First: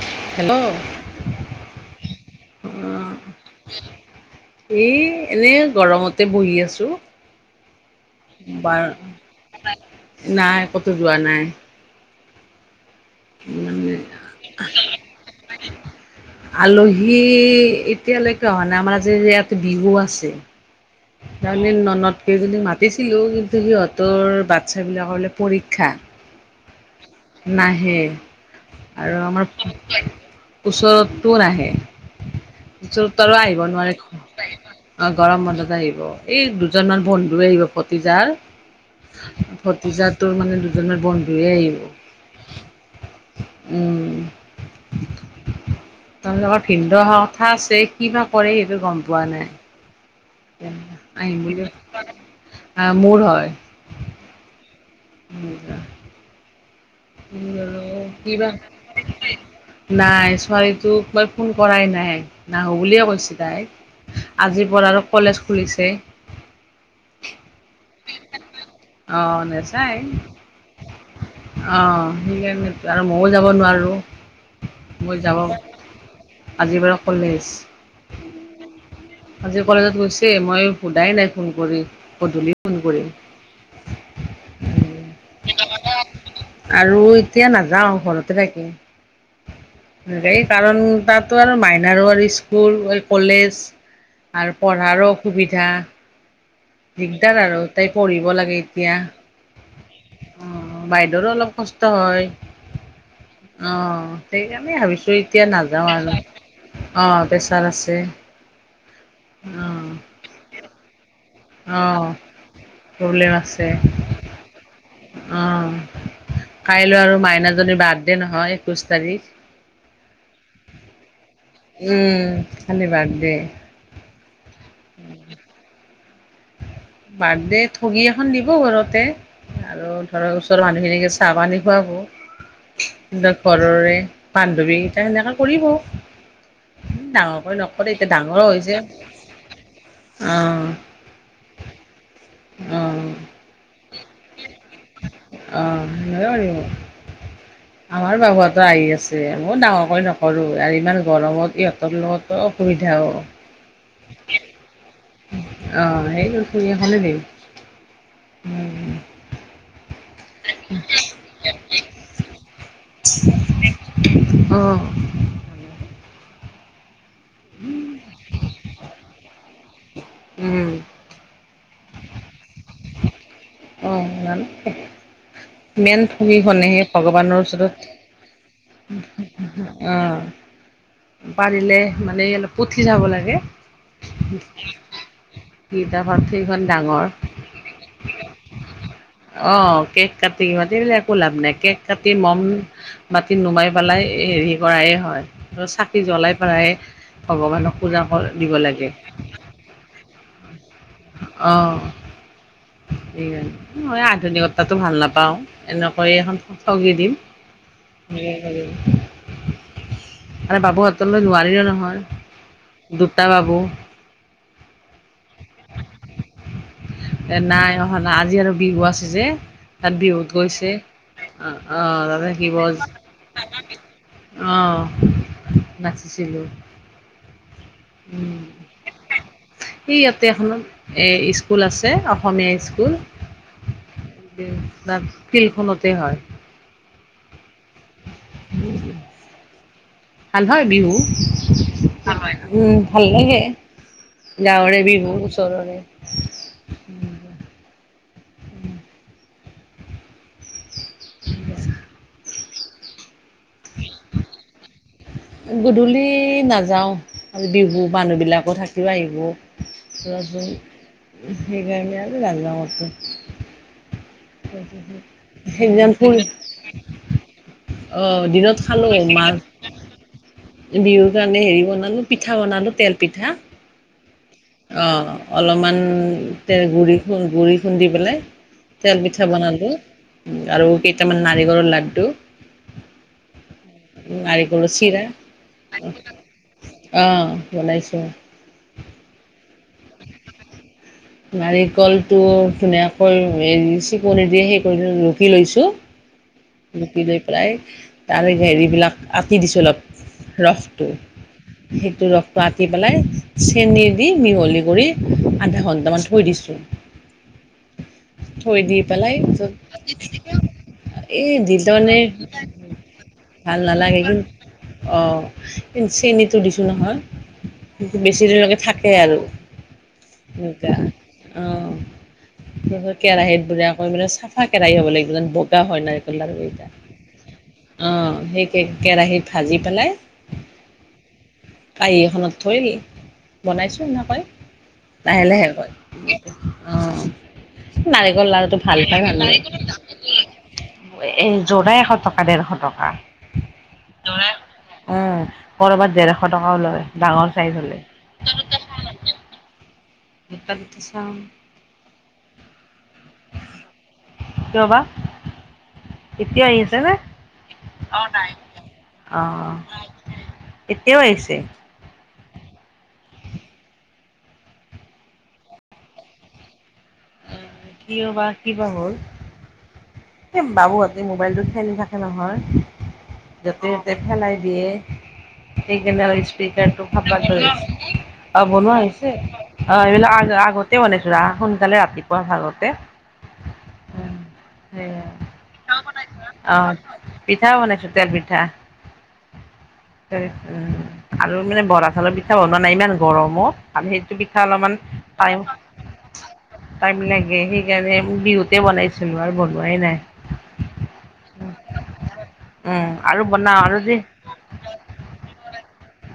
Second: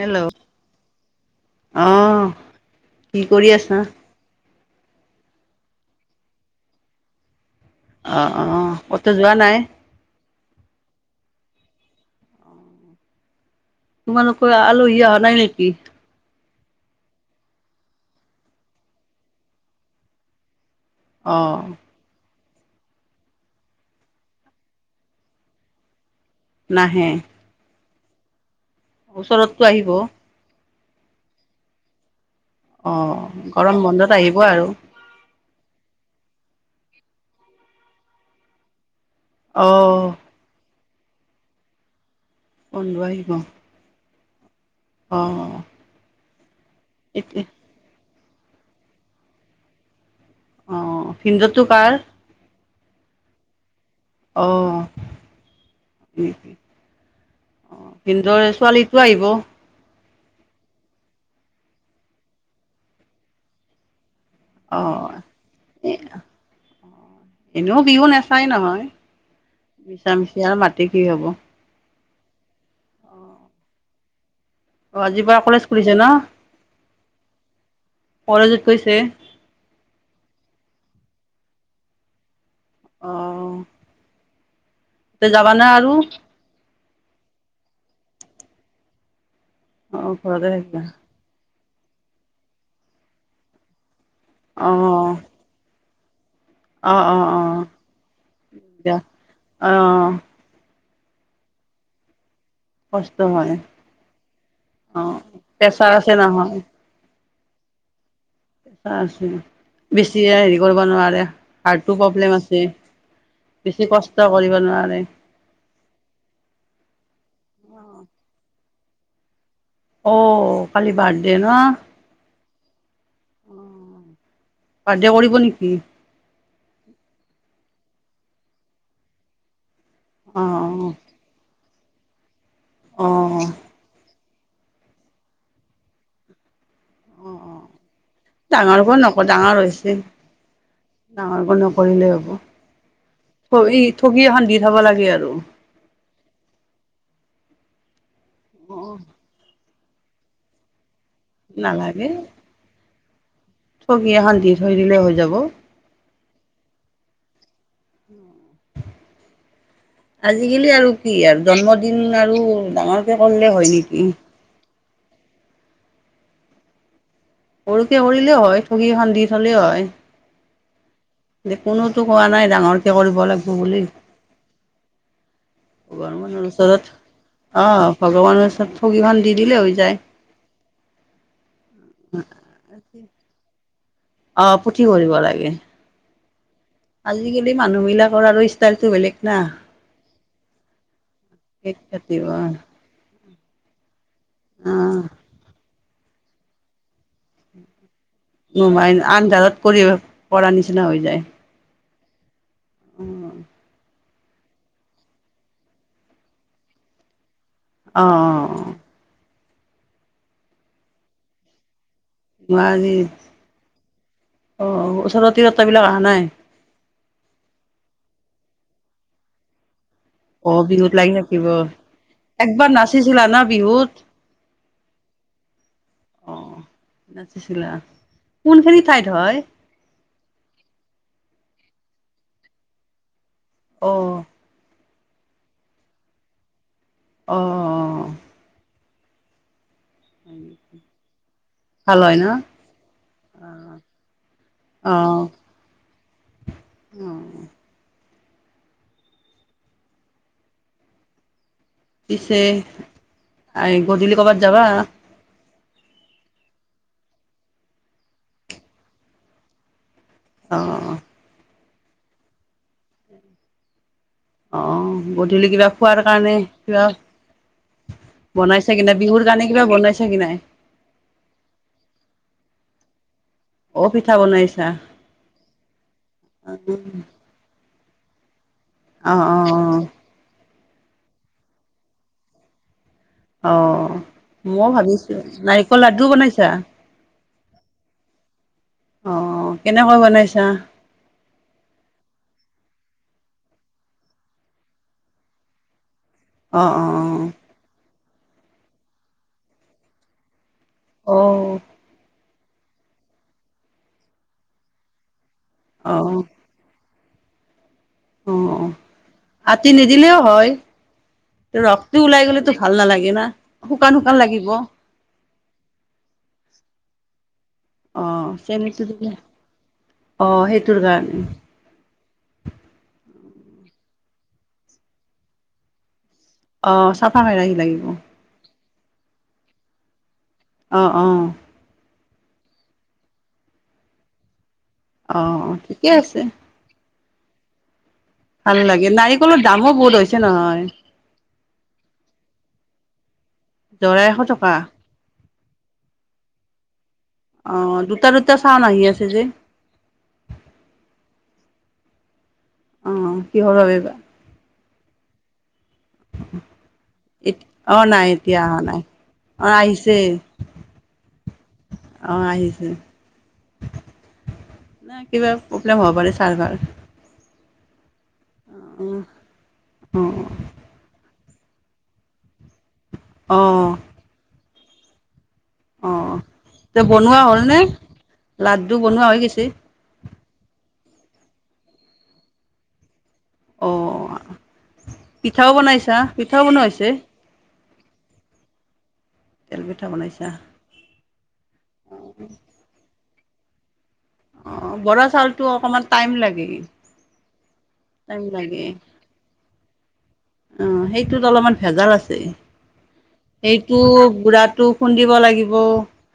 Hello অঁহ কি কৰি আছা? ই এনে গৰমতে বহি আছো। অ অ বাৰু, ক'তো যোৱা নাই নাই ক'তো যোৱা নাই। [unintelligible] কোৱা আলহী অহা নাই নেকি? আলহী এতিয়ালৈকে অহা নাই, আমাৰ যে ইয়াত বিহু আছে। অ তাৰে ননত কেইজনী মাতিছিলোঁ কিন্তু সিহঁতৰ বাচ্ছা বিলাকৰলে পৰীক্ষা। নাহে। নাহে আৰু আমাৰ ওচৰততো আহিব ওচৰতো নাহে, অ ওচৰতো আৰু আহিব গৰম বন্ধত আহিব নোৱাৰে। আৰু অঁ গৰম বন্ধত আহিব, এই দুজনমান বন্ধু আহিব ভতিজাৰ। অ ভতিজা তোৰ মানে দুজনৰ বন্ধুয়ে আহিব। বন্ধু আহিব। উম। অঁ। তেওঁলোকৰ ভিনদৌ অহা কথা আছে, কি বা কৰে সেইটো গম পোৱা নাই। অ আহিম ভিনদেউটো কাৰ [inaudible] অঁ মোৰ হয়। অ। [inaudible] ভিনদৌৰ কিবা ছোৱালীটো আহিব। নাই ছোৱালী তোক মই ফোন কৰাই নাই, নাহো বুলিয়ে কৈছে তাই। আজিৰ অ পৰা আৰু কলেজ খুলিছে। এ এনেও বিহু নাচায় নহয়, অ' নাযায় মিছা মিছি আৰু মাতি কি হব। অ সেইকাৰণেতো আৰু ময়ো যাব নোৱাৰোঁ। অ মই আজিৰ পৰা যাব, কলেজ খুলিছে ন আজি বাৰু কলেজ। কলেজত কৈছে। আজি কলেজত গৈছে মই সোধাই নাই ফোন কৰি, গধূলি ফোন কৰিম। অ তই যাবা না আৰু? আৰু এতিয়া নাযাওঁ ঘৰতে থাকিম, অ এই ঘৰতে থাকিবা কাৰণ তাত তো আৰু মাইনাৰো আৰু স্কুল কলেজ আৰু অ পঢ়াৰো অসুবিধা। অ অ দিগদাৰ অ আৰু তাই পঢ়িব লাগে এতিয়া। দিয়া অ বাইদেউৰো অলপ কষ্ট হয়। কষ্ট হয় অঁ সেইকাৰণেই অ ভাবিছো এতিয়া প্ৰেছাৰ নাযাওঁ আছে আৰু। নহয় অঁ পেছাৰ আছে। আছে অ বেছি হেৰি কৰিব নোৱাৰে। অ হাৰ্টো প্ৰব্লেম আছে প্ৰব্লেম বেছি কষ্ট কৰিব নোৱাৰে। অঁ কাইলৈ আৰু মাইনাজনীৰ বাৰ্থডে নহয়, একৈশ তাৰিখ। অ কালি বাৰ্থডে ন। উম কালি বাৰ্থডে। বাৰ্থডে কৰিব নেকি? বাৰ্থডে ঠগী এখন দিব ঘৰতে আৰু ধৰ অ ওচৰৰ মানুহখিনিকে চাহ-পানী অ খুৱাব অ ঘৰৰে বান্ধৱীকেইটা সেনেকা কৰিব। উম, অ ডাঙৰকৈ নকৰে এতিয়া ডাঙৰ ডাঙৰকৈ নক হৈছে, অ'। ডাঙৰ কে নকৰিলেই হ'ব, অ', থ-ঠগি এখন দি থ'ব লাগে আৰু। অ', এনেকেই কৰিব আমাৰ বাবুহটো অ আহি আছে মই ডাঙৰ কৰি নক কৰোঁ আৰু ইমান গৰমত ইহঁতৰ নালাগে লগতো অসুবিধাও। ঠগি এখন দি থৈ দিলে হৈ যাব। অ', এইটো ঠগি এখনেই দিম উম। আজিকালি আৰু কি আৰু জন্মদিন আৰু ডাঙৰকে কৰিলে হয় নেকি? অ'। সৰুকে কৰিলেও হয়, ঠগী এখন দি থ'লেও হয়। উম। কোনোতো কোৱা নাই ডাঙৰকে কৰিব লাগিব বুলি। [unintelligible] মেইন ঠগী ভগৱানৰ খনেই ওচৰত সেই ভগৱানৰ ওচৰত অ' ভগৱানৰ ওচৰত ঠগিখন দি দিলে হৈ যায়। আহ। পাৰিলে মানে অলপ পঠি যাব লাগে। অ' পুথি কৰিব লাগে। [unintelligible] সেইখন ডাঙৰ মানুহ বিলাকৰ আৰু ষ্টাইলটো বেলেগ। না অ', কেক কাটি মাটি পেলাই একো লাভ নাই, কেক কাটি কাটিব ম'ম অ' বাতি নুমাই পেলাই হেৰি কৰাই হয় আৰু চাকি জ্বলাই পেলাই ভগৱানক পূজা কৰে। নুমাই আন্ধাৰত কৰিব পৰা নিচিনা হৈ যায়। অ', এই আধুনিক তাতো ভাল নাপাওঁ এনেকৈ এখন ঠগি দিম [unintelligible] অ' অ' [unintelligible] মানে বাবু হতলৈ নোৱাৰিলো নহয়। নোৱাৰি দুটা বাবু অ', ওচৰত তিৰতা বিলাক অহা নাই? এ নাই অহা নাই আজি হেটৰ বিহু আছে যে তাত বিহু অ গৈছে বিহুত লাগি থাকিব অ', অ', তাতে একবাৰ নাচিছিলা না [unintelligible] বিহুত অ', অ নাচিছিলোঁ। নাচিছিলা, উম। কোনখিনি ঠাইত হয়? সেই ইয়াতে এখনত এ স্কুল আছে অসমীয়া স্কুল। অ'। [unintelligible] তাত ফিল্ড খনতে হয়। অ', অ'। বুজিলোঁ। ভাল হয়, বিহু, ভাল হয় ন উম, ভাল লাগে। গাঁৱৰে অ বিহু ওচৰৰে। অ'। [unintelligible] পিছে আই, গধূলি কৰ'বাত যাবা? গধূলি নাযাওঁ আজি বিহু মানুহবিলাকো থাকিব আহিব। সেই অ সেই কাৰণে আজি নাযাওঁ ক'তো। অ', গধূলি কিবা সেইদিনাখন খোৱাৰ ফুল কিবা অ দিনত বনাইছা কি খালো নাই বিহুৰ মাছ কাৰণে কিবা বনাইছা কি নাই? বিহুৰ কাৰণে হেৰি, বনালো পিঠা বনালো তেল পিঠা। অ' পিঠা বনাইছ অ' অলপমান তে গুড়ি খো গুড়ি খুন্দি পেলাই তেল অ অ পিঠা বনালো উম আৰু কেইটামান নাৰিকলৰ লাড্ডু। অ' নাৰিকলৰ মই ভাবিছোঁ, নাৰিকল লাড্ডুও বনাইছা? অ' বনাইছো। অ অ কেনেকৈ বনাইছা? নাৰিকলটো ধুনীয়াকৈ হেৰি চিকনি দিয়ে সেই কৰি ৰুকি লৈছোঁ। অ অ ৰুকি লৈ অ পেলাই তাৰে হেৰিবিলাক আতি দিছো অলপ ৰসটো। অ। সেইটো ৰসটো আতি পেলাই চেনি দি মিহলি কৰি আধা ঘন্টামান অ', থই দিছো। থৈ অ', দি পেলাই। আতি নিদিলেও [unintelligible] হয়। এই ৰসটো ওলাই [unintelligible] গ'লেতো ভাল নালাগে না। ভাল শুকান নালাগে শুকান কিন লাগিব। অ চেনিটো দিছোঁ নহয়। বেছি অ', দেৰিলৈকে চেনিটো থাকে দিলে আৰু অ', এনেকুৱা সেইটোৰ কাৰণে অ। [unintelligible] কেৰাহীত [unintelligible] পেলাই চাফা কেৰাহী হ'ব লাগিব যেন বগা হয় নাৰিকল লাৰু। অ' চাফা কেৰাহী লাগিব। কে-কেৰাহীত ভাজি পেলাই অ' অ'। কাঁহী এখনত থৈ বনাইছো এনেকৈ। লাহে লাহে অ', কয় ঠিকে আছে [unintelligible] অ'। নাৰিকল লাৰুটো ভাল লাগে পায় মানুহে। নাৰিকলৰ [inaudible] এই জোৰা এশ টকা ডেৰশ টকা। জোৰা এশ টকা। উম কৰ'বাত ডেৰশ টকাও লয়। ডাঙৰ চাইজ অ হলে দুটা দুটা চাউণ্ড আহি আছে যে। দুটা দুটা চাউণ্ড অ [unintelligible] কিয় বা? এতিয়া আহিছে নে? অ', নাই এতিয়া অহা নাই। অ এতিয়াও আহিছে? অ আহিছে। নে কিবা প্ৰব্লেম হ'ব পাৰে ছাৰভাৰ। কিয় বা অ এ বাবুহতে মোবাইলটো খেলি থাকে নহয়, য'তে অ', ত'তে পেলাই দিয়ে। সেইদিনা অ', আৰু তে স্পিকাৰটো বনোৱা ফটাই হ'লনে? থৈছে, অ লাড্ডু বনোৱা হৈছে। হৈ গৈছে? অ এইবিলাক আগ-আগতে বনাইছো ৰ সোনকালে ৰাতিপুৱা ভাগতে। অ সেয়া পিঠাও বনাইছা? পিঠাও অ বনাৱা হৈছে? পিঠা বনাইছো তেল পিঠা। তেল পিঠা বনাইছা? আৰু মানে বৰা চাউলৰ পিঠা বনোৱা নাই ইমান গৰমত আৰু সেই অ বৰা চাউলটো অকমান টাইম লাগে। টাইম লাগে সেইকাৰণে টাইম বিহুতে লাগে। বনাইছিলোঁ আৰু বনোৱাই নাই। অ সেইটোত অলপমান ভেজাল আছে, উম আৰু বনাও সেইটো আৰু যে গুড়াটো খুন্দিব লাগিব।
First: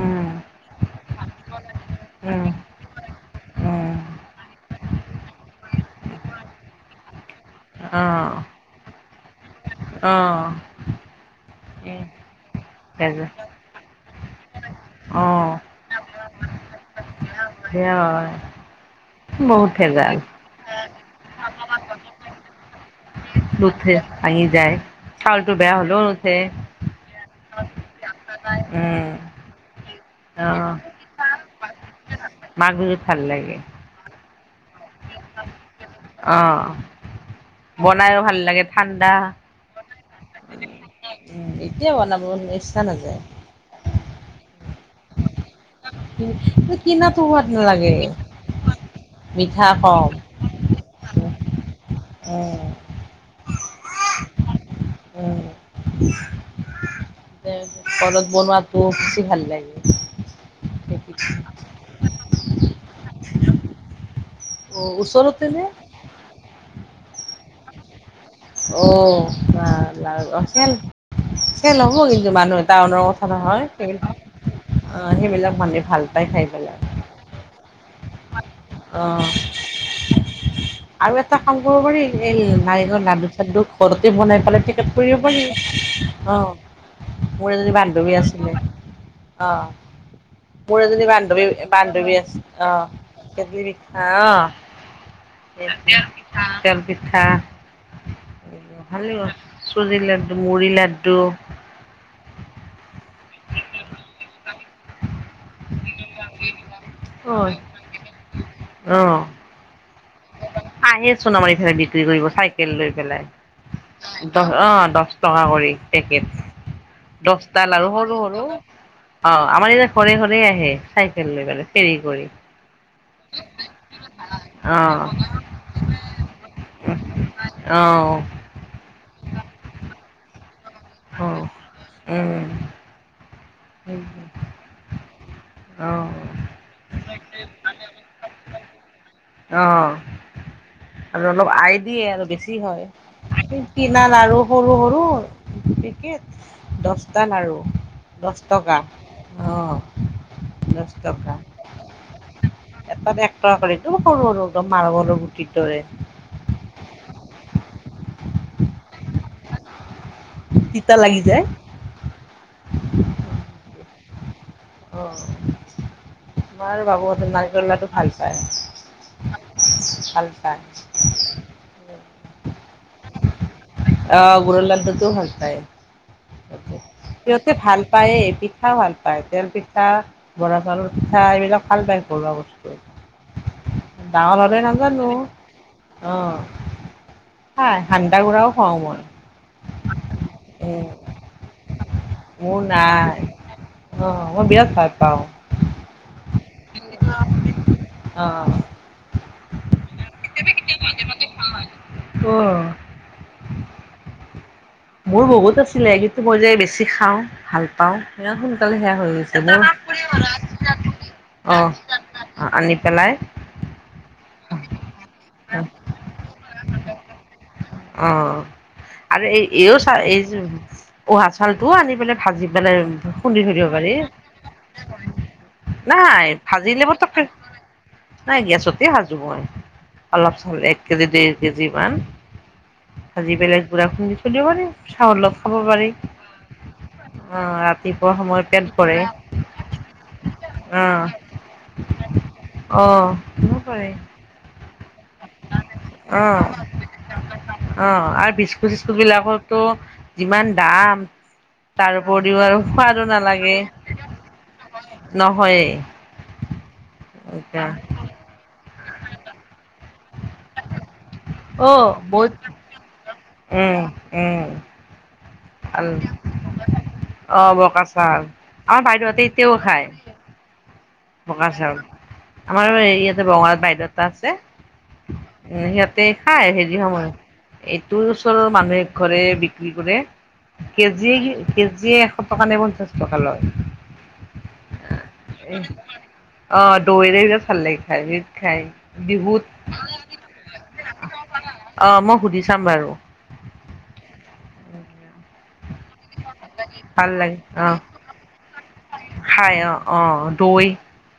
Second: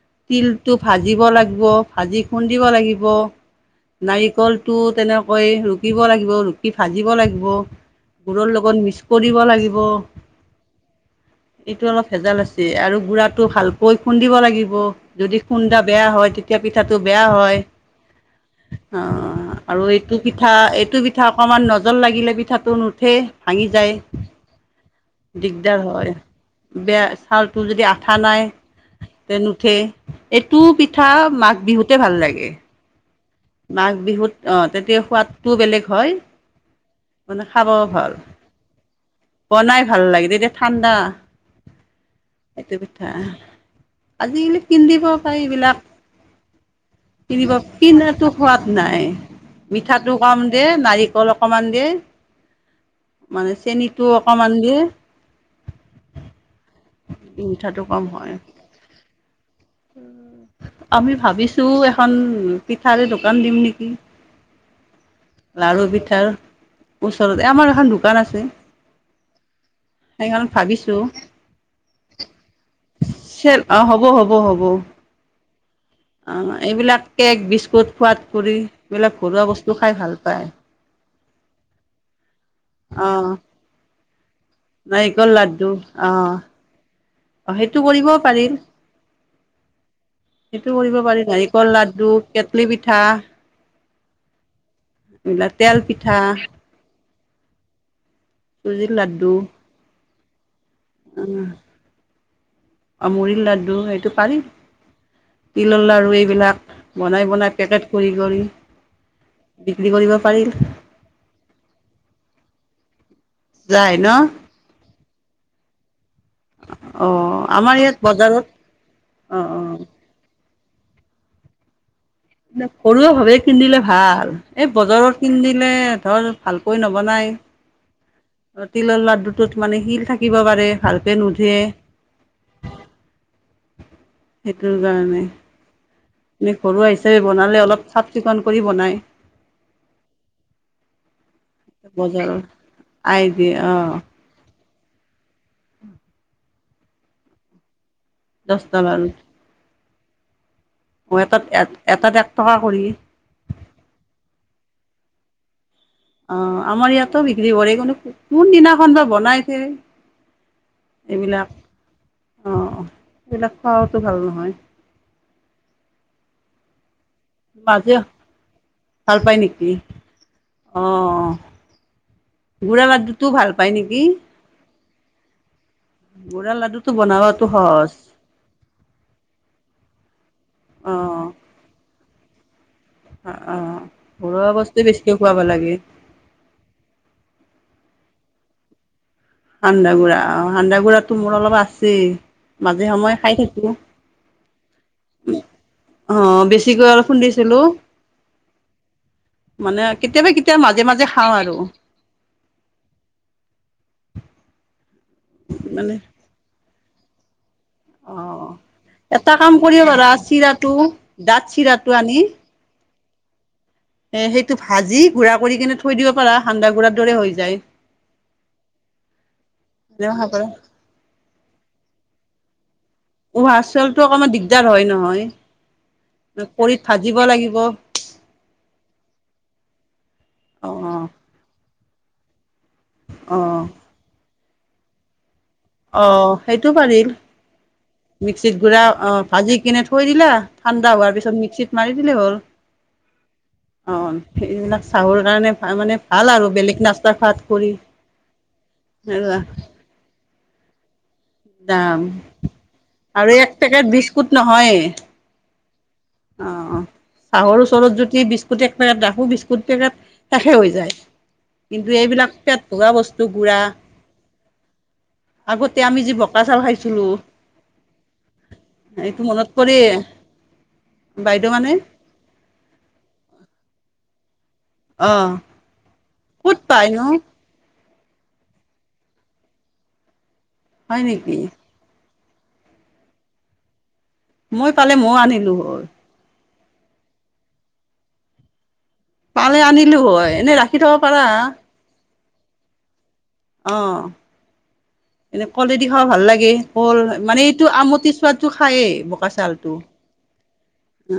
উম তিলটো ভাজিব লাগিব ভাজি উম খুন্দিব লাগিব। উম নাৰিকলটো তেনেকৈ ৰুকিব লাগিব ৰুকি ভাজিব লাগিব, গুৰৰ অঁ লগত মি কৰিব লাগিব, অঁ এইটো অলপ ভেজাল আছে আৰু ভেজা গুৰাটো ভাল কৈ খুন্দিব লাগিব, যদি অঁ খুন্দা বেয়া হয় তেতিয়া পিঠাটো বেয়া হয়। বেয়া হয় অ বহুত আৰু এইটো ভেজাল কি পিঠা এইটো পিঠা অকনমান নজল লাগিলে পিঠাটো নুঠে ভাঙি যায় ভাঙি যায় চাউলটো বেয়া দিগদাৰ হ'লেও হয়, নুঠে বেয়া চাউলটো যদি আঠা নাই। উম তে নুঠে, এইটো অঁ পিঠা মাঘ বিহুতে ভাল লাগে। মাঘ বিহুত ভাল লাগে। মাঘ বিহুত অ তেতিয়া সোৱাদটোও বেলেগ হয়। অঁ মানে খাবও ভাল, বনাইও লাগে ঠাণ্ডা বনাই ভাল লাগে এতিয়া ঠাণ্ডা উম, এতিয়া বনাব এইটো ইচ্ছা পিঠা নাযায়। আজিকালি পিন্ধিব পাই এইবিলাক। কিন্তু কিনাটো সোৱাদ কিনিব নালাগে কিনাটো সোৱাদ নাই, মিঠাটো কম দে নাৰিকল অকমান দে। উম মানে চেনীটো অকমান দে। [unintelligible] কম ঘৰত হয়। বনোৱাতো বেছি ভাল লাগে। আমি ভাবিছো এখন পিঠাৰে দোকান দিম নিকি। অ ওচৰতে নে লাৰু পিঠাৰ, ওচৰতে আমাৰ এখন দোকান আছে। অ বা বা অ সেইখনত কেল ভাবিছোঁ এতিয়া লব কিন্তু মানুহ টাউনৰ কথা চেল নহয় অ হ'ব হ'ব হ'ব অ সেইবিলাক মানুহে ভাল পাই খাই পেলাই এইবিলাক কেক বিস্কুট খোৱাত কৰি অ এইবিলাক ঘৰুৱা বস্তু খাই ভাল নাপায় আৰু এটা কাম কৰিব পাৰি এই নাৰিকলৰ অ লাডু চাডু ঘৰতে বনাই পেলাই নাৰিকল লাড্ডু [unintelligible] অ অ মোৰ এজনী সেইটো কৰিব বান্ধৱী পাৰি। আছিলে অ সেইটো মোৰ কৰিব এজনী পাৰি বান্ধৱী নাৰিকল লাড্ডু, বান্ধৱী আছে কেটলি অ পিঠা সেইজনী পায় অ তেল দিয়া পিঠা তেল পিঠা চুজিৰ চুজিলাডু মুড়িলাডু উ অ মুৰি লাড্ডু সেইটো পাৰি তিলৰ লাডু এইবিলাক বনাই হয়। বনাই পেকেট কৰি কৰি অ বিক্ৰী কৰিব পাৰি আহেছোন আমাৰ এফালে বিক্ৰী কৰিব চাইকেল লৈ যায় ন? পেলাই দহ অ দছ টকা কৰি পেকেট অ' দছটা আমাৰ লাৰু ইয়াত সৰু সৰু বজাৰত অ অ' আমাৰ ইয়াত অ' ঘৰে ঘৰে আহে চাইকেল লৈ পেলাই কেৰি কৰি ঘৰুৱা ভাৱে কিনিলে ভাল এই অ বজাৰৰ কিনিলে ধৰ ভালকৈ নবনাই অ তিলৰ লাড্ডুটোত মানে শিল থাকে থাকিব পাৰে ভালকে নুধুৱে উম হয় হয় সেইটোৰ কাৰণে অ এনে ঘৰুৱা হিচাপে বনালে অলপ চাফ চিকুণ কৰি বনায় অ আৰু অলপ আই দিয়ে আৰু বজাৰৰ বেছি হয় আই দিয়ে আ অ' কিনাৰ আৰু সৰু সৰু পেকেট দহটা লাৰু আৰু দহ টকা অঁ ও এটাত এক টকা কৰি একদম সৰু সৰু একদম মাৰবলৰ গুটিৰ দৰে অ আমাৰ ইয়াতো বিক্ৰী কৰে কিন্তু কোন দিনাখন বা বনাইছে তিতা লাগি যায় অঁ সেইবিলাক খোৱাওতো ভাল নহয় অ আমাৰ বাবুহঁতে নাৰিকল লাৰু মাজে ভাল পায়। ভাল পাই নেকি ভাল পায়। অ গু়ৰৰ লাডু তো ভাল পায় নি অ গুৰুৰ লাডু টো ভাল পায় গুড়া লাড্ডুটো বনাবতো সিহঁতে ভাল সহজ পায়ে পিঠাও ভাল পায় তেল পিঠা। বৰা চাউৰ অ পিঠা এইবিলাক ভাল পাই ঘৰুৱা বস্তু। অ ডাঙৰ ঘৰুৱা হ'লে বস্তুৱে নাজানো বেছিকে খুৱাব লাগে। অ খাই সান্দা গুড়াও খুৱাও মই সান্দা গুড়া অ এ সান্দা গুড়া টো মোৰ অলপ আছেই মোৰ মাজে সময়ে নাই খাই থাকো অ মই বিৰাট ভাল পাওঁ। আহ বেছিকৈ অলপ খুন্দিছিলো। অ মানে কেতিয়াবা কেতিয়াবা মাজে মাজে খাওঁ আৰু [inaudible] মোৰ বহুত আছিলে মানে কিন্তু মই যে বেছি খাওঁ ভাল। ইমান অ' সোনকালে শেষ হৈ এটা গৈছে কাম নে কৰিব পাৰা চিৰাটো ডাঠ অ চিৰাটো আনি আনি পেলাই। এ সেইটো ভাজি গুৰা কৰি কিনে থৈ দিব পাৰা সান্দা গুৰাৰ দৰে হৈ যায়। অঁ আৰু এই এইও চা খাব এইটো পাৰা অ উহা চাউলটো আনি পেলাই ভাজি পেলাই খুন্দি থৈ উহা দিব পাৰি চাউলটো অকণমান দিগদাৰ হয় নহয়। নাই খৰিত ভাজিলে মোৰ ত ভাজিব পে লাগিব নাই গেছতে ভাজো মই অলপ চাউল এক কেজি অ' দে কেজি মান ভাজি পেলাই অ' গুড়া খুন্দি থৈ দিব পাৰি চাহ লগ অ সেইটো পাৰিম অ হয় মিক্সিত গুড়া অ ভাজি কিনে থৈ দিলা ঠাণ্ডা হোৱাৰ পিছত মিক্সিত মাৰি দিলেই হ'ল অঁ অ এইবিলাক চাহৰ কাৰণে ভাল মানে। ভাল আৰু বেলেগ নাস্তা খোৱাত কৰি। অ আৰু বিস্কুট চিস্কুট বিলাকৰটো যিমান দাম তাৰ দাম উপৰিও আৰু সোৱাদো আৰু এক নালাগে পেকেট বিস্কুট নহয়ে। অ অ চাহৰ এতিয়া ওচৰত যদি বিচ কুট এক পেকেট ৰাখো বিস্কুট পেকট শেষে হৈ যায়। অ কিন্তু এইবিলাক বহুত পেট ভৰা বস্তু গুড়া উম উম ভাল। আগতে আমি যি ব ড়া চাউল খাইছিলো অ বকা চাউল আমাৰ এইটো বাইদেউহঁতে মনত পৰে। বঙা বাইদেউ মানে চাউল আমাৰ ইয়াতে বঙাৰ বাইদেউ এটা আছে। অ তে খাই ক'ত হেৰি পাই নো সময়ত এইটোৰ ওচৰৰ মানুহ এঘৰে বিক্ৰী কৰে। হয় কেজিয়ে নেকি? কেজি কেজিয়ে এশ টকা নে পঞ্চাছ টকা লয় মই পালে মই আনিলো হয়। অ দৈৰে যে ভাল লাগে খায় সেইটো খায়। পালে আনিলো হয় এনে ৰাখি থ'ব পাৰা। অ মই সুধি চাম বাৰু। অ এনে কলেদি খোৱা ভাল লাগে কল ভাল লাগে মানে এইটো অ আমটি চোৱাটো খায়েই খাই অ অ দৈ উ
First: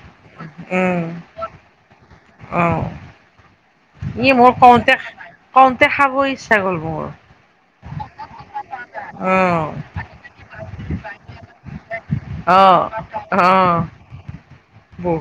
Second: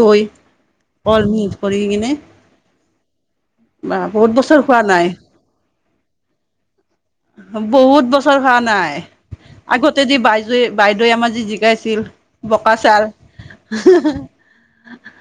দৈ উম কল মিক্স কৰি কিনে অ বা ই বহুত মোৰ বছৰ খোৱা কওতে, নাই। কওতে খাব ইচ্ছা গল মোৰ। বহুত বছৰ খোৱা নাই। অ আগতে যি বাইদেউ বাইদেৱে আমাৰ যি জিকাইছিল অ বোকা চাল অ হু হু বহুত